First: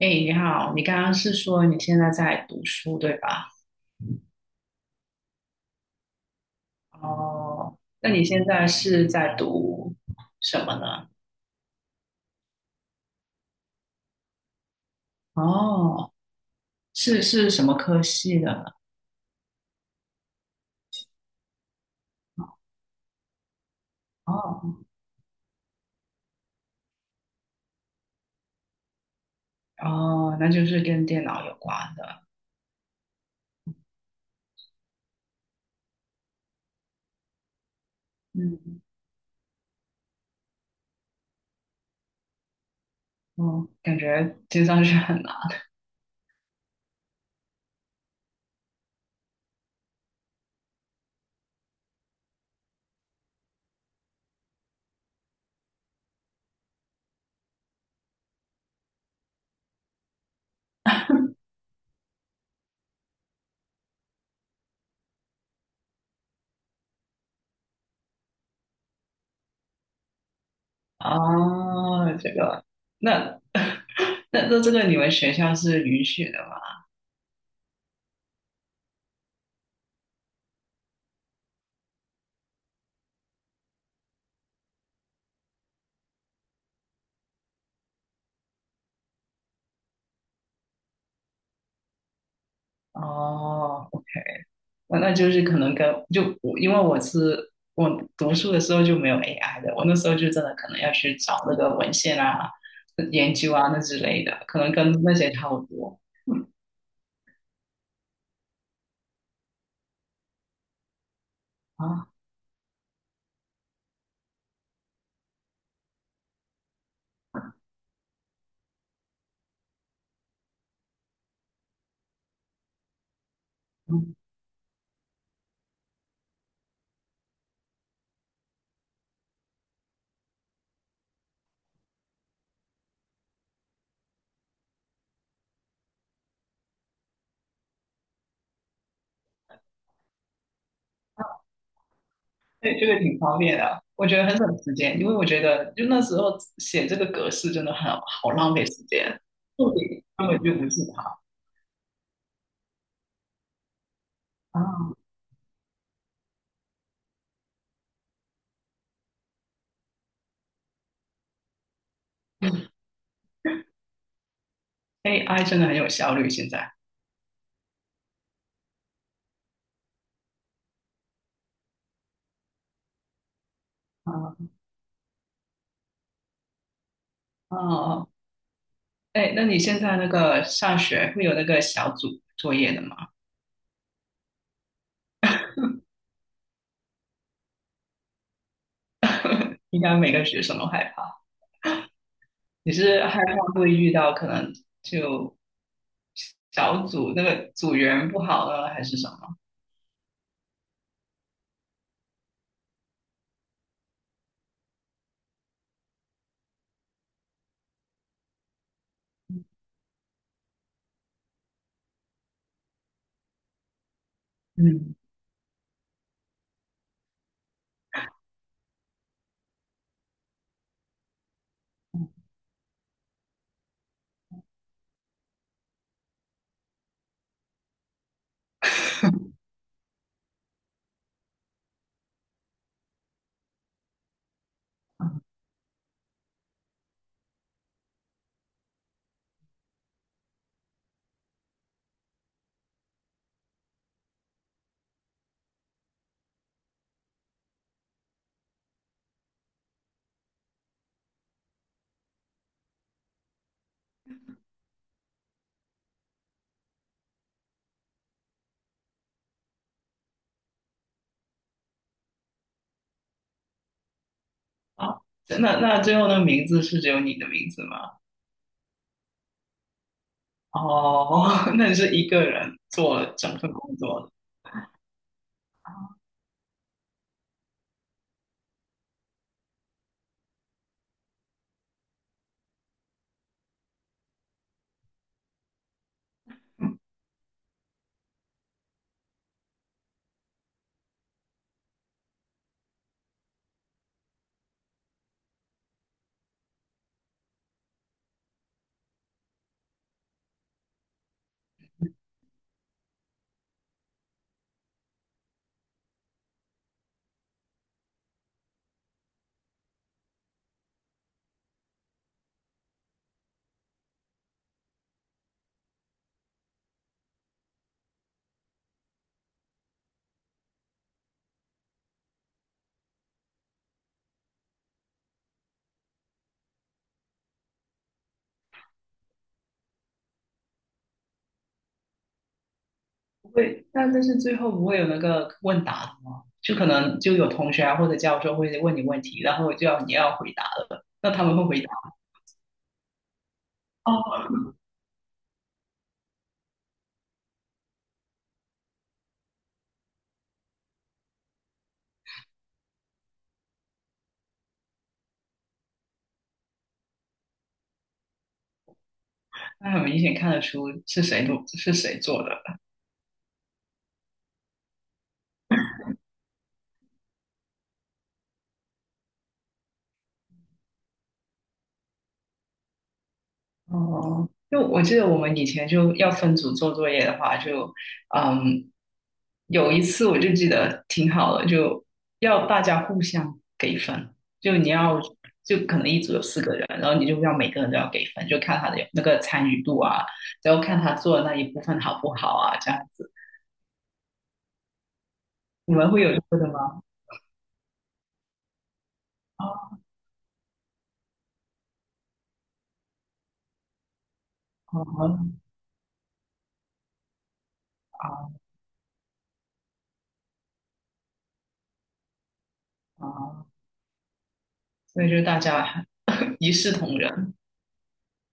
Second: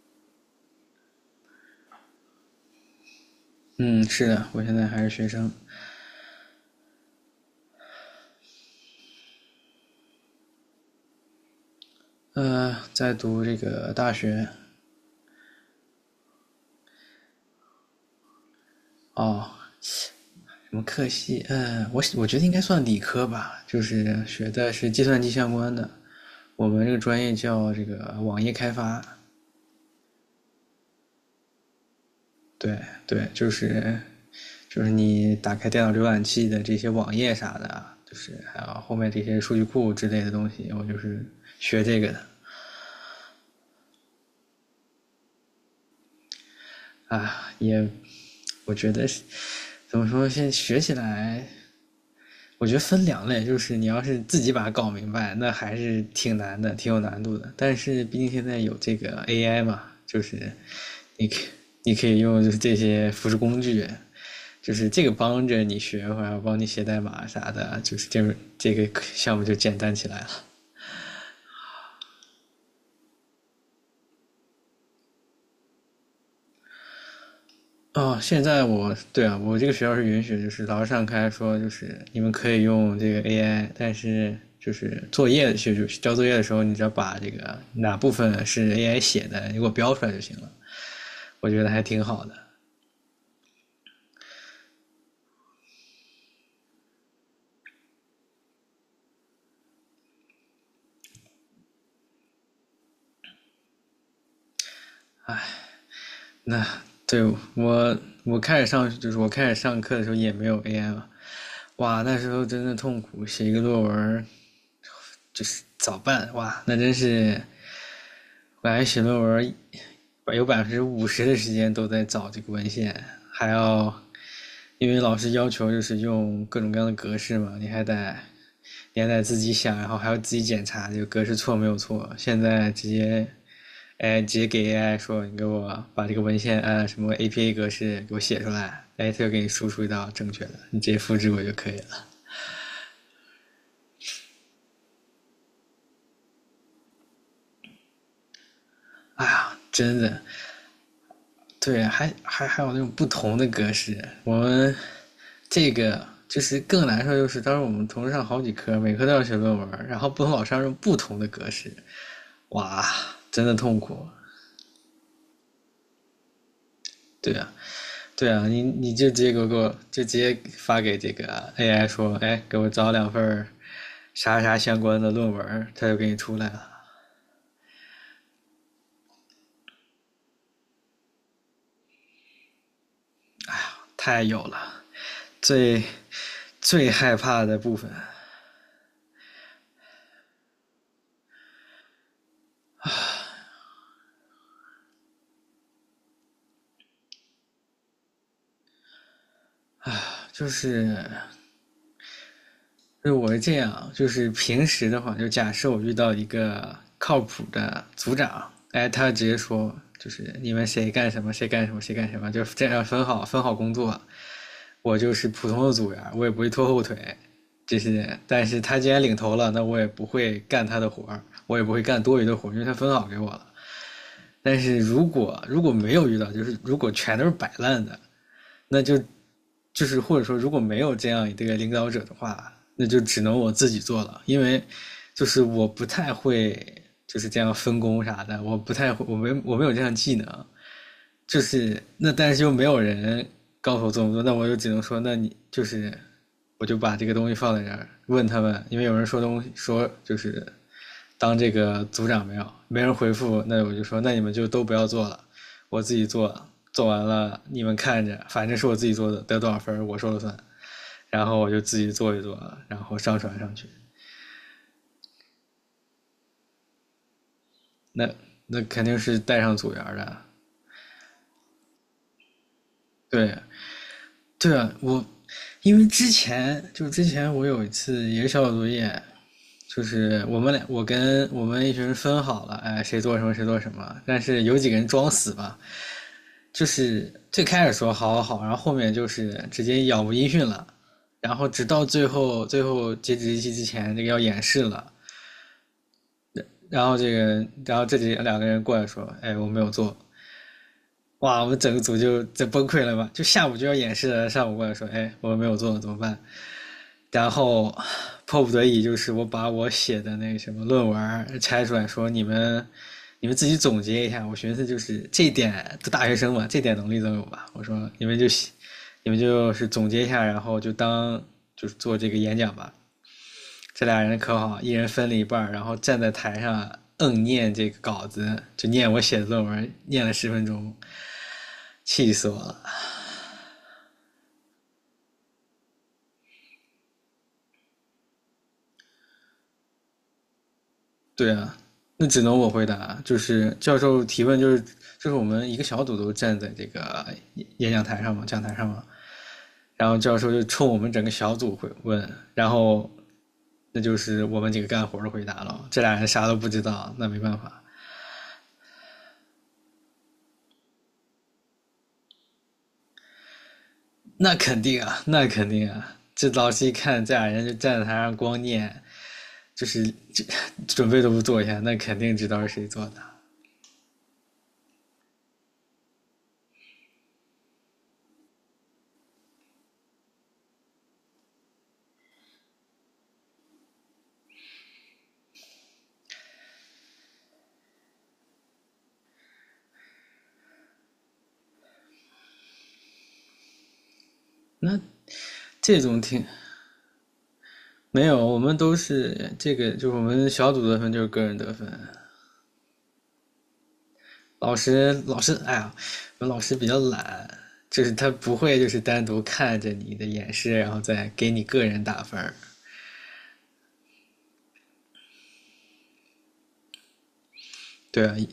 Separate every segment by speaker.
Speaker 1: 哎，你好，你刚刚是说你现在在读书，对吧？
Speaker 2: 嗯，是的，我现在还是学生。
Speaker 1: 哦，那你现在是在读什么呢？
Speaker 2: 在读这个大学。
Speaker 1: 哦，是什么科系的？
Speaker 2: 哦，什么课系？我觉得应该算理科吧，就是学的
Speaker 1: 哦
Speaker 2: 是计算机相关的。我们这个专业叫这个网页开发。
Speaker 1: 哦，那就是跟电脑有关的。
Speaker 2: 对，对，就是你打开电脑浏览器的这些网页啥的啊，就是还有
Speaker 1: 嗯，
Speaker 2: 后面这些数据库之类的东西，我就是学这个的。
Speaker 1: 哦，感觉听上去很难。
Speaker 2: 啊，我觉得怎么说，现在学起来我觉得分两类，就是你要是自己把它搞明白，那还是挺难的，挺有难度的。但是毕竟现在有这个 AI 嘛，就是你可你可以用就是这些辅助工具，就是这个帮着你学，或者帮你写代码啥的，就是这个项目就简单起来了。
Speaker 1: 哦，这个，那 那这个你们学校是允许的吗？
Speaker 2: 哦，现在我，对啊，我这个学校是允许，就是老师上开说，就是你们可以用这个 AI，但是就是作业就交作业的时候，你只要把这个哪部分是 AI 写的，你给我标出来就行了。我觉得还挺好的。
Speaker 1: 哦。我那就是可能跟就我因为我读书的时候就没有 AI 的，我那时候就真的可能要去找那个文献啊、研究啊那之类的，可能跟那些差不多
Speaker 2: 那，对，我我开始上课的时候也没有 AI 嘛。哇，
Speaker 1: 啊。
Speaker 2: 那时候真的痛苦，写一个作文就是早办。哇，那真是本来写论文有50%的时间都在找这个文献，还要
Speaker 1: 嗯，
Speaker 2: 因为老师要求就是用各种各样的格式嘛，你还得自己想，然后还要自己检查这个格式错没有错。现在直接，哎，直接给 AI 说，你给我把这个文献按啊什么 APA 格式给我写出来。哎，它就给你输出一道正确的，你直接复制我就可以了。
Speaker 1: 对，这个挺方便的，我觉得很省时间，因为我觉得就那时候写这个格式真的很好浪费时间，
Speaker 2: 哎呀，
Speaker 1: 重
Speaker 2: 真
Speaker 1: 点
Speaker 2: 的。
Speaker 1: 根本就不是它
Speaker 2: 对，还有那种不同的格式。我们
Speaker 1: 啊。
Speaker 2: 这个就是更难受，就是当时我们同时上好几科，每科都要写论文，然后不同老师用不同的格式。哇，真的痛苦。
Speaker 1: AI 真的很有效率，现在
Speaker 2: 对啊，对啊，你就直接给我就直接发给这个 AI 说，哎，给我找2份
Speaker 1: 啊，
Speaker 2: 啥
Speaker 1: 哦，
Speaker 2: 啥相关的论文，它就给你出来了。
Speaker 1: 哦哦，哎，那你现在那个上学会有那个小组作业的吗？
Speaker 2: 太有了。最最害怕的部分
Speaker 1: 应该每个学生都害怕。你是害怕会遇到可能就小组那个组员不好了，还是什么？
Speaker 2: 就是，我是这样啊，就是平时的话，就假设我遇到一个靠谱的组长，哎，他直接说，就是你们谁干什么，谁干什么，谁干什么，就这样分好工作。
Speaker 1: 嗯，
Speaker 2: 我就是普通的组员，我也不会拖后腿这些。但是他既然领头了，那我也不会干他的活儿，我也不会干多余的活儿，因为他分好给我了。但是如果没有遇到，就是如果全都是摆烂的，那就， 就是，或者说如果没有这样一个领导者的话，那就只能我自己做了，因为就是我不太会就是这样分工啥的，我不太会，我没有这项技能。就是那，但是又没有人告诉我这么做，那我就只能说，那你就是，我就把这个东西放在这儿问他们，因为有人说东西说就是当这个组长没人回复，那我就说，那你们就都不要做了，我自己做，做完了你们看着，反正是我自己做的，得多少分我说了算。然后我就自己做一做啊，然后上传上去。
Speaker 1: 好，那最后那个名字是只有你的名字吗？
Speaker 2: 那那肯定是带上组员的。
Speaker 1: 哦，那你是一个人做整
Speaker 2: 对，
Speaker 1: 份工作的，
Speaker 2: 对啊，我因为之前就之前我有一次也是小组作业，我跟我们一群人分好了，哎，谁做什么谁做什么，但是有几个人装死吧，就是最开始说好，好，好，然后后面就是直接杳无音讯了。然后直到最后，最后截止日期之前，这个要演示了。然后这个，然后两个人过来说：“哎，我没有做。”哇，我们整个组就崩溃了吧？就下午就要演示了，上午过来说，哎，我没有做怎么办？然后迫不得已就是我把我写的那个什么论文拆出来说，你们自己总结一下。我寻思就是这点都大学生嘛，这点能力都有吧？我说你们就是总结一下，然后就当就是做这个演讲吧。这俩人可好，一人分了一半，然后站在台上念这个稿子，就念我写的论文，念了10分钟，气死我了。
Speaker 1: 不会？那但是最后不会有那个问答的吗？就可能就有同学啊或者教授会问你问题，然后就要你要回答了，那他
Speaker 2: 对
Speaker 1: 们会
Speaker 2: 啊，
Speaker 1: 回答
Speaker 2: 那只能我回答，就是教授
Speaker 1: 哦，
Speaker 2: 提问，就是我们一个小组都站在这个讲台上嘛，讲台上嘛，然后教授就冲我们整个小组会问，然后那就是我们几个干活的回答了，这俩人啥都不知道，那没办法。
Speaker 1: 那很明显看得出是谁做是谁做的。
Speaker 2: 那肯定啊，那肯定啊，这老师一看这俩人就站在台上光念，就是这准备都不做一下，那肯定知道是谁做的。
Speaker 1: 哦，就我记得我们以前就要分组做作业的话，就嗯，有一次我就记得挺好的，就要大家互相给分，就你要就可能一组有4个人，然后你就要每个人都要给分，就看他的那个参与度啊，然后看他做的那一部分好不好啊，这样子。
Speaker 2: 那
Speaker 1: 你
Speaker 2: 这
Speaker 1: 们
Speaker 2: 种
Speaker 1: 会有这
Speaker 2: 挺……
Speaker 1: 个的吗？
Speaker 2: 没有，我们都是这个，
Speaker 1: 啊，
Speaker 2: 就是我们小组得分就是个人得分。老师，老师，
Speaker 1: 啊
Speaker 2: 哎呀，我们老师比较懒，就是他
Speaker 1: 啊！
Speaker 2: 不会就是单独看着你的演示，然后再给你个人打分儿。
Speaker 1: 啊所以就大家 一视同仁，
Speaker 2: 对啊，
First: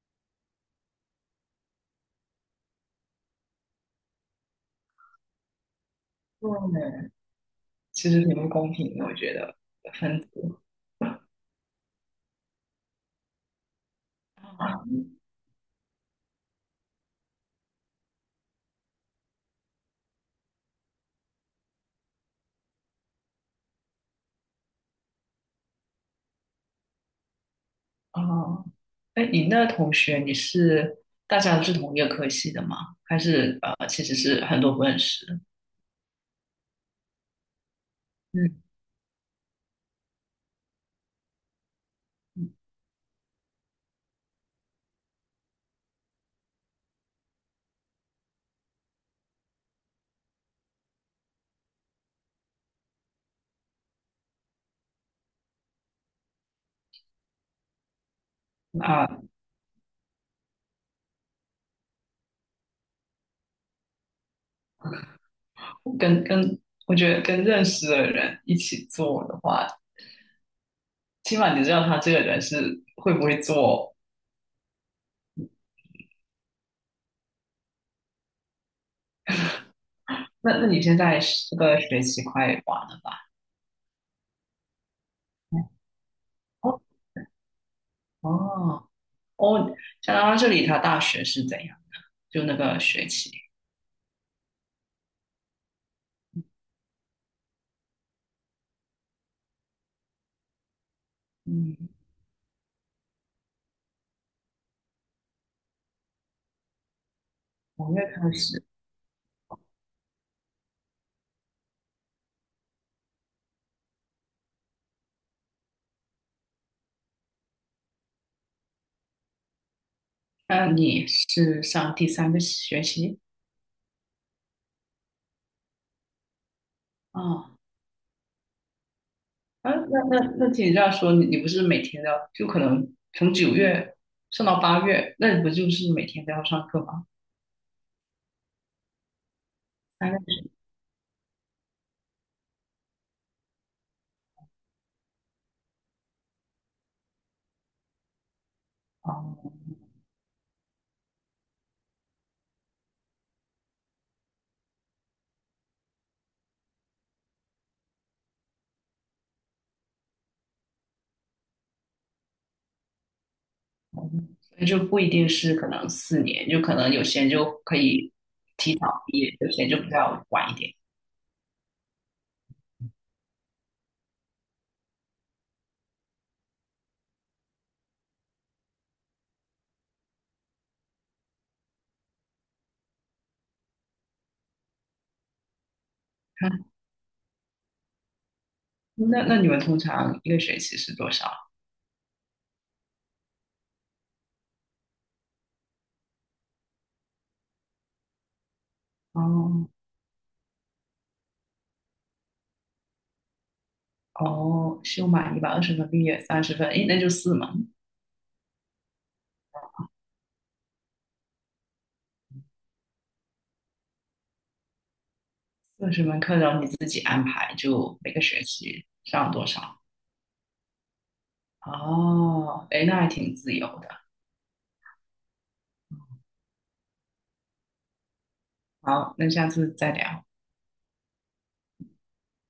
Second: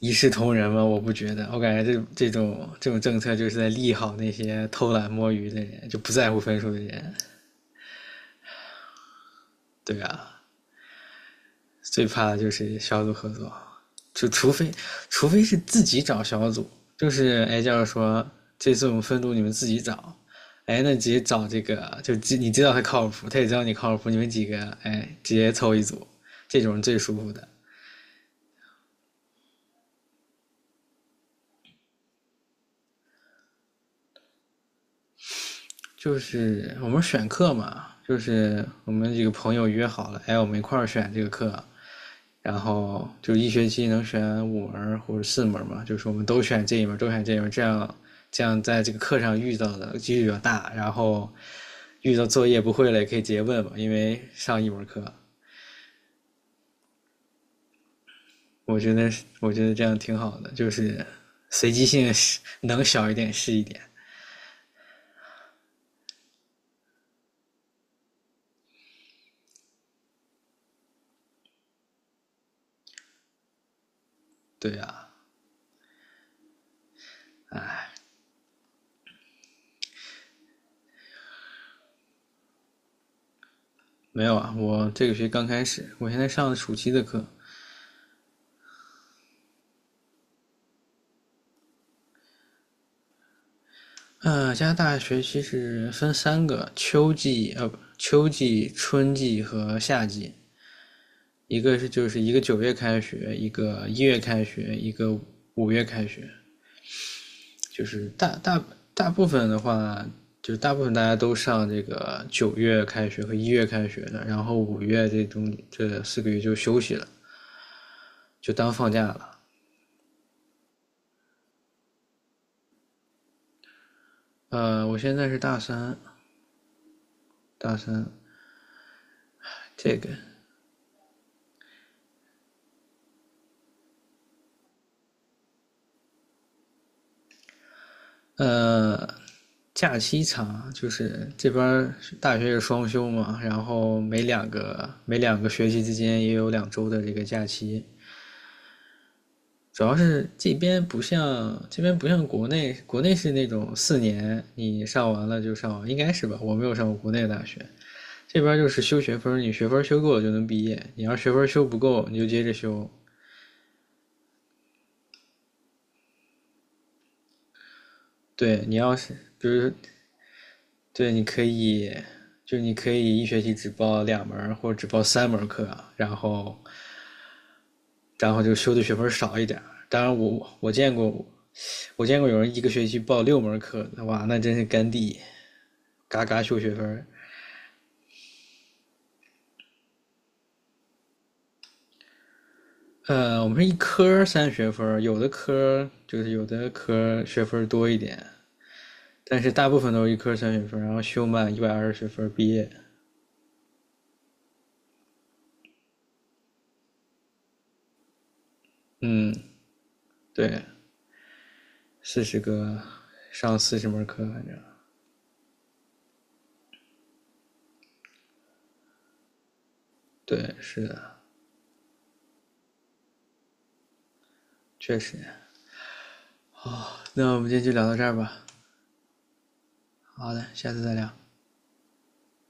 Speaker 2: 一视同仁嘛。我不觉得，我感觉这种，这种政策就是在利好那些偷懒摸鱼的人，就不在乎分数的
Speaker 1: 对，
Speaker 2: 人。
Speaker 1: 其实挺不公平的，我觉得
Speaker 2: 对
Speaker 1: 分
Speaker 2: 啊，
Speaker 1: 组。
Speaker 2: 最怕的就是小组合作，就除非除非是自己找小组，就是哎，就是说这次我们分组你们自己找，哎，那直接找这个，你知道他靠谱，他也知道你靠谱，你们几个哎直接凑一组，这种是最舒服的。
Speaker 1: 哦，哎，你那同学你是大家都是同一个科系的吗？还是其实是很多不认识的？
Speaker 2: 就是我们选课嘛，就
Speaker 1: 嗯，
Speaker 2: 是我们几个朋友约好了，哎，我们一块儿选这个课，然后就一学期能选5门或者4门嘛，就是我们都选这一门都选这一门，这样这样在这个课上遇到的几率比较大，然后遇到作业不会了也可以直接问嘛，因为上一门课。我觉得
Speaker 1: 啊，
Speaker 2: 我觉得这样挺好的，就是随机性是能小一点是一点。
Speaker 1: 跟跟我觉得跟认识的人一起做的话，起码你知道他这个人是会不会做。
Speaker 2: 对啊，
Speaker 1: 那你现在是这个学期快完了吧？
Speaker 2: 没有啊，我这个学期刚开始，我现在上的暑
Speaker 1: 哦
Speaker 2: 期的课。
Speaker 1: 哦哦，加拿大这里他大学是怎样的？就那个学期，
Speaker 2: 加拿大学期是分3个：秋季，呃，不，秋季、春季和夏季。一个是
Speaker 1: 嗯，
Speaker 2: 就是一个九月开学，一个一月开学，一个五月开学，就
Speaker 1: 五
Speaker 2: 是
Speaker 1: 月开始，
Speaker 2: 大部分的话，就是大部分大家都上这个九月开学和一月开学的，然后五月这4个月就休息了，就当放假了。
Speaker 1: 那你是上第三个学期？
Speaker 2: 呃，我现在是
Speaker 1: 啊？
Speaker 2: 大三。
Speaker 1: 啊，
Speaker 2: 这
Speaker 1: 那
Speaker 2: 个，
Speaker 1: 那那听你这样说，你不是每天都要，就可能从9月上到8月，那你不就是每天都要上课吗？
Speaker 2: 呃，假
Speaker 1: 大概
Speaker 2: 期
Speaker 1: 是
Speaker 2: 长，就是这边大学是双休嘛，然后每两个学期之间也有2周的这个假期。
Speaker 1: 哦，
Speaker 2: 主要是这边不像国内，国内是那种4年你上完了就上完，应该是吧？我没有上过国内的大学。这边就是修学分，你学分修够了就能毕业，你要学分修不够你就接着修。
Speaker 1: 那就不一定是可能4年，就可能有些人就可以
Speaker 2: 对
Speaker 1: 提
Speaker 2: 你
Speaker 1: 早
Speaker 2: 要是
Speaker 1: 毕业，
Speaker 2: 比
Speaker 1: 有些
Speaker 2: 如
Speaker 1: 人就比较晚一点。
Speaker 2: 对，你可以，你可以一学期只报2门或者只报3门课啊，然后就修的学分少一点。当然我见过，有人一个学期报6门课，哇，那真是干地，嘎嘎修
Speaker 1: 嗯，
Speaker 2: 学分。
Speaker 1: 那你们通常一个学期是多少？
Speaker 2: 呃，我们是一科三学分，有的科学分多一点，但是大
Speaker 1: 哦
Speaker 2: 部分都是一科三学分，然后修满120学分毕业。
Speaker 1: 哦，修满120分毕业30分，诶，那就4门，
Speaker 2: 嗯，对，四十个上40门课，反正。
Speaker 1: 40门课，然后你自己安排，就每个学期上多少？
Speaker 2: 对，是的。
Speaker 1: 哦，诶，那还挺自由的。
Speaker 2: 确实。那我们今天就聊到这儿吧。
Speaker 1: 好，那下次再聊。
Speaker 2: 好的，下次再聊。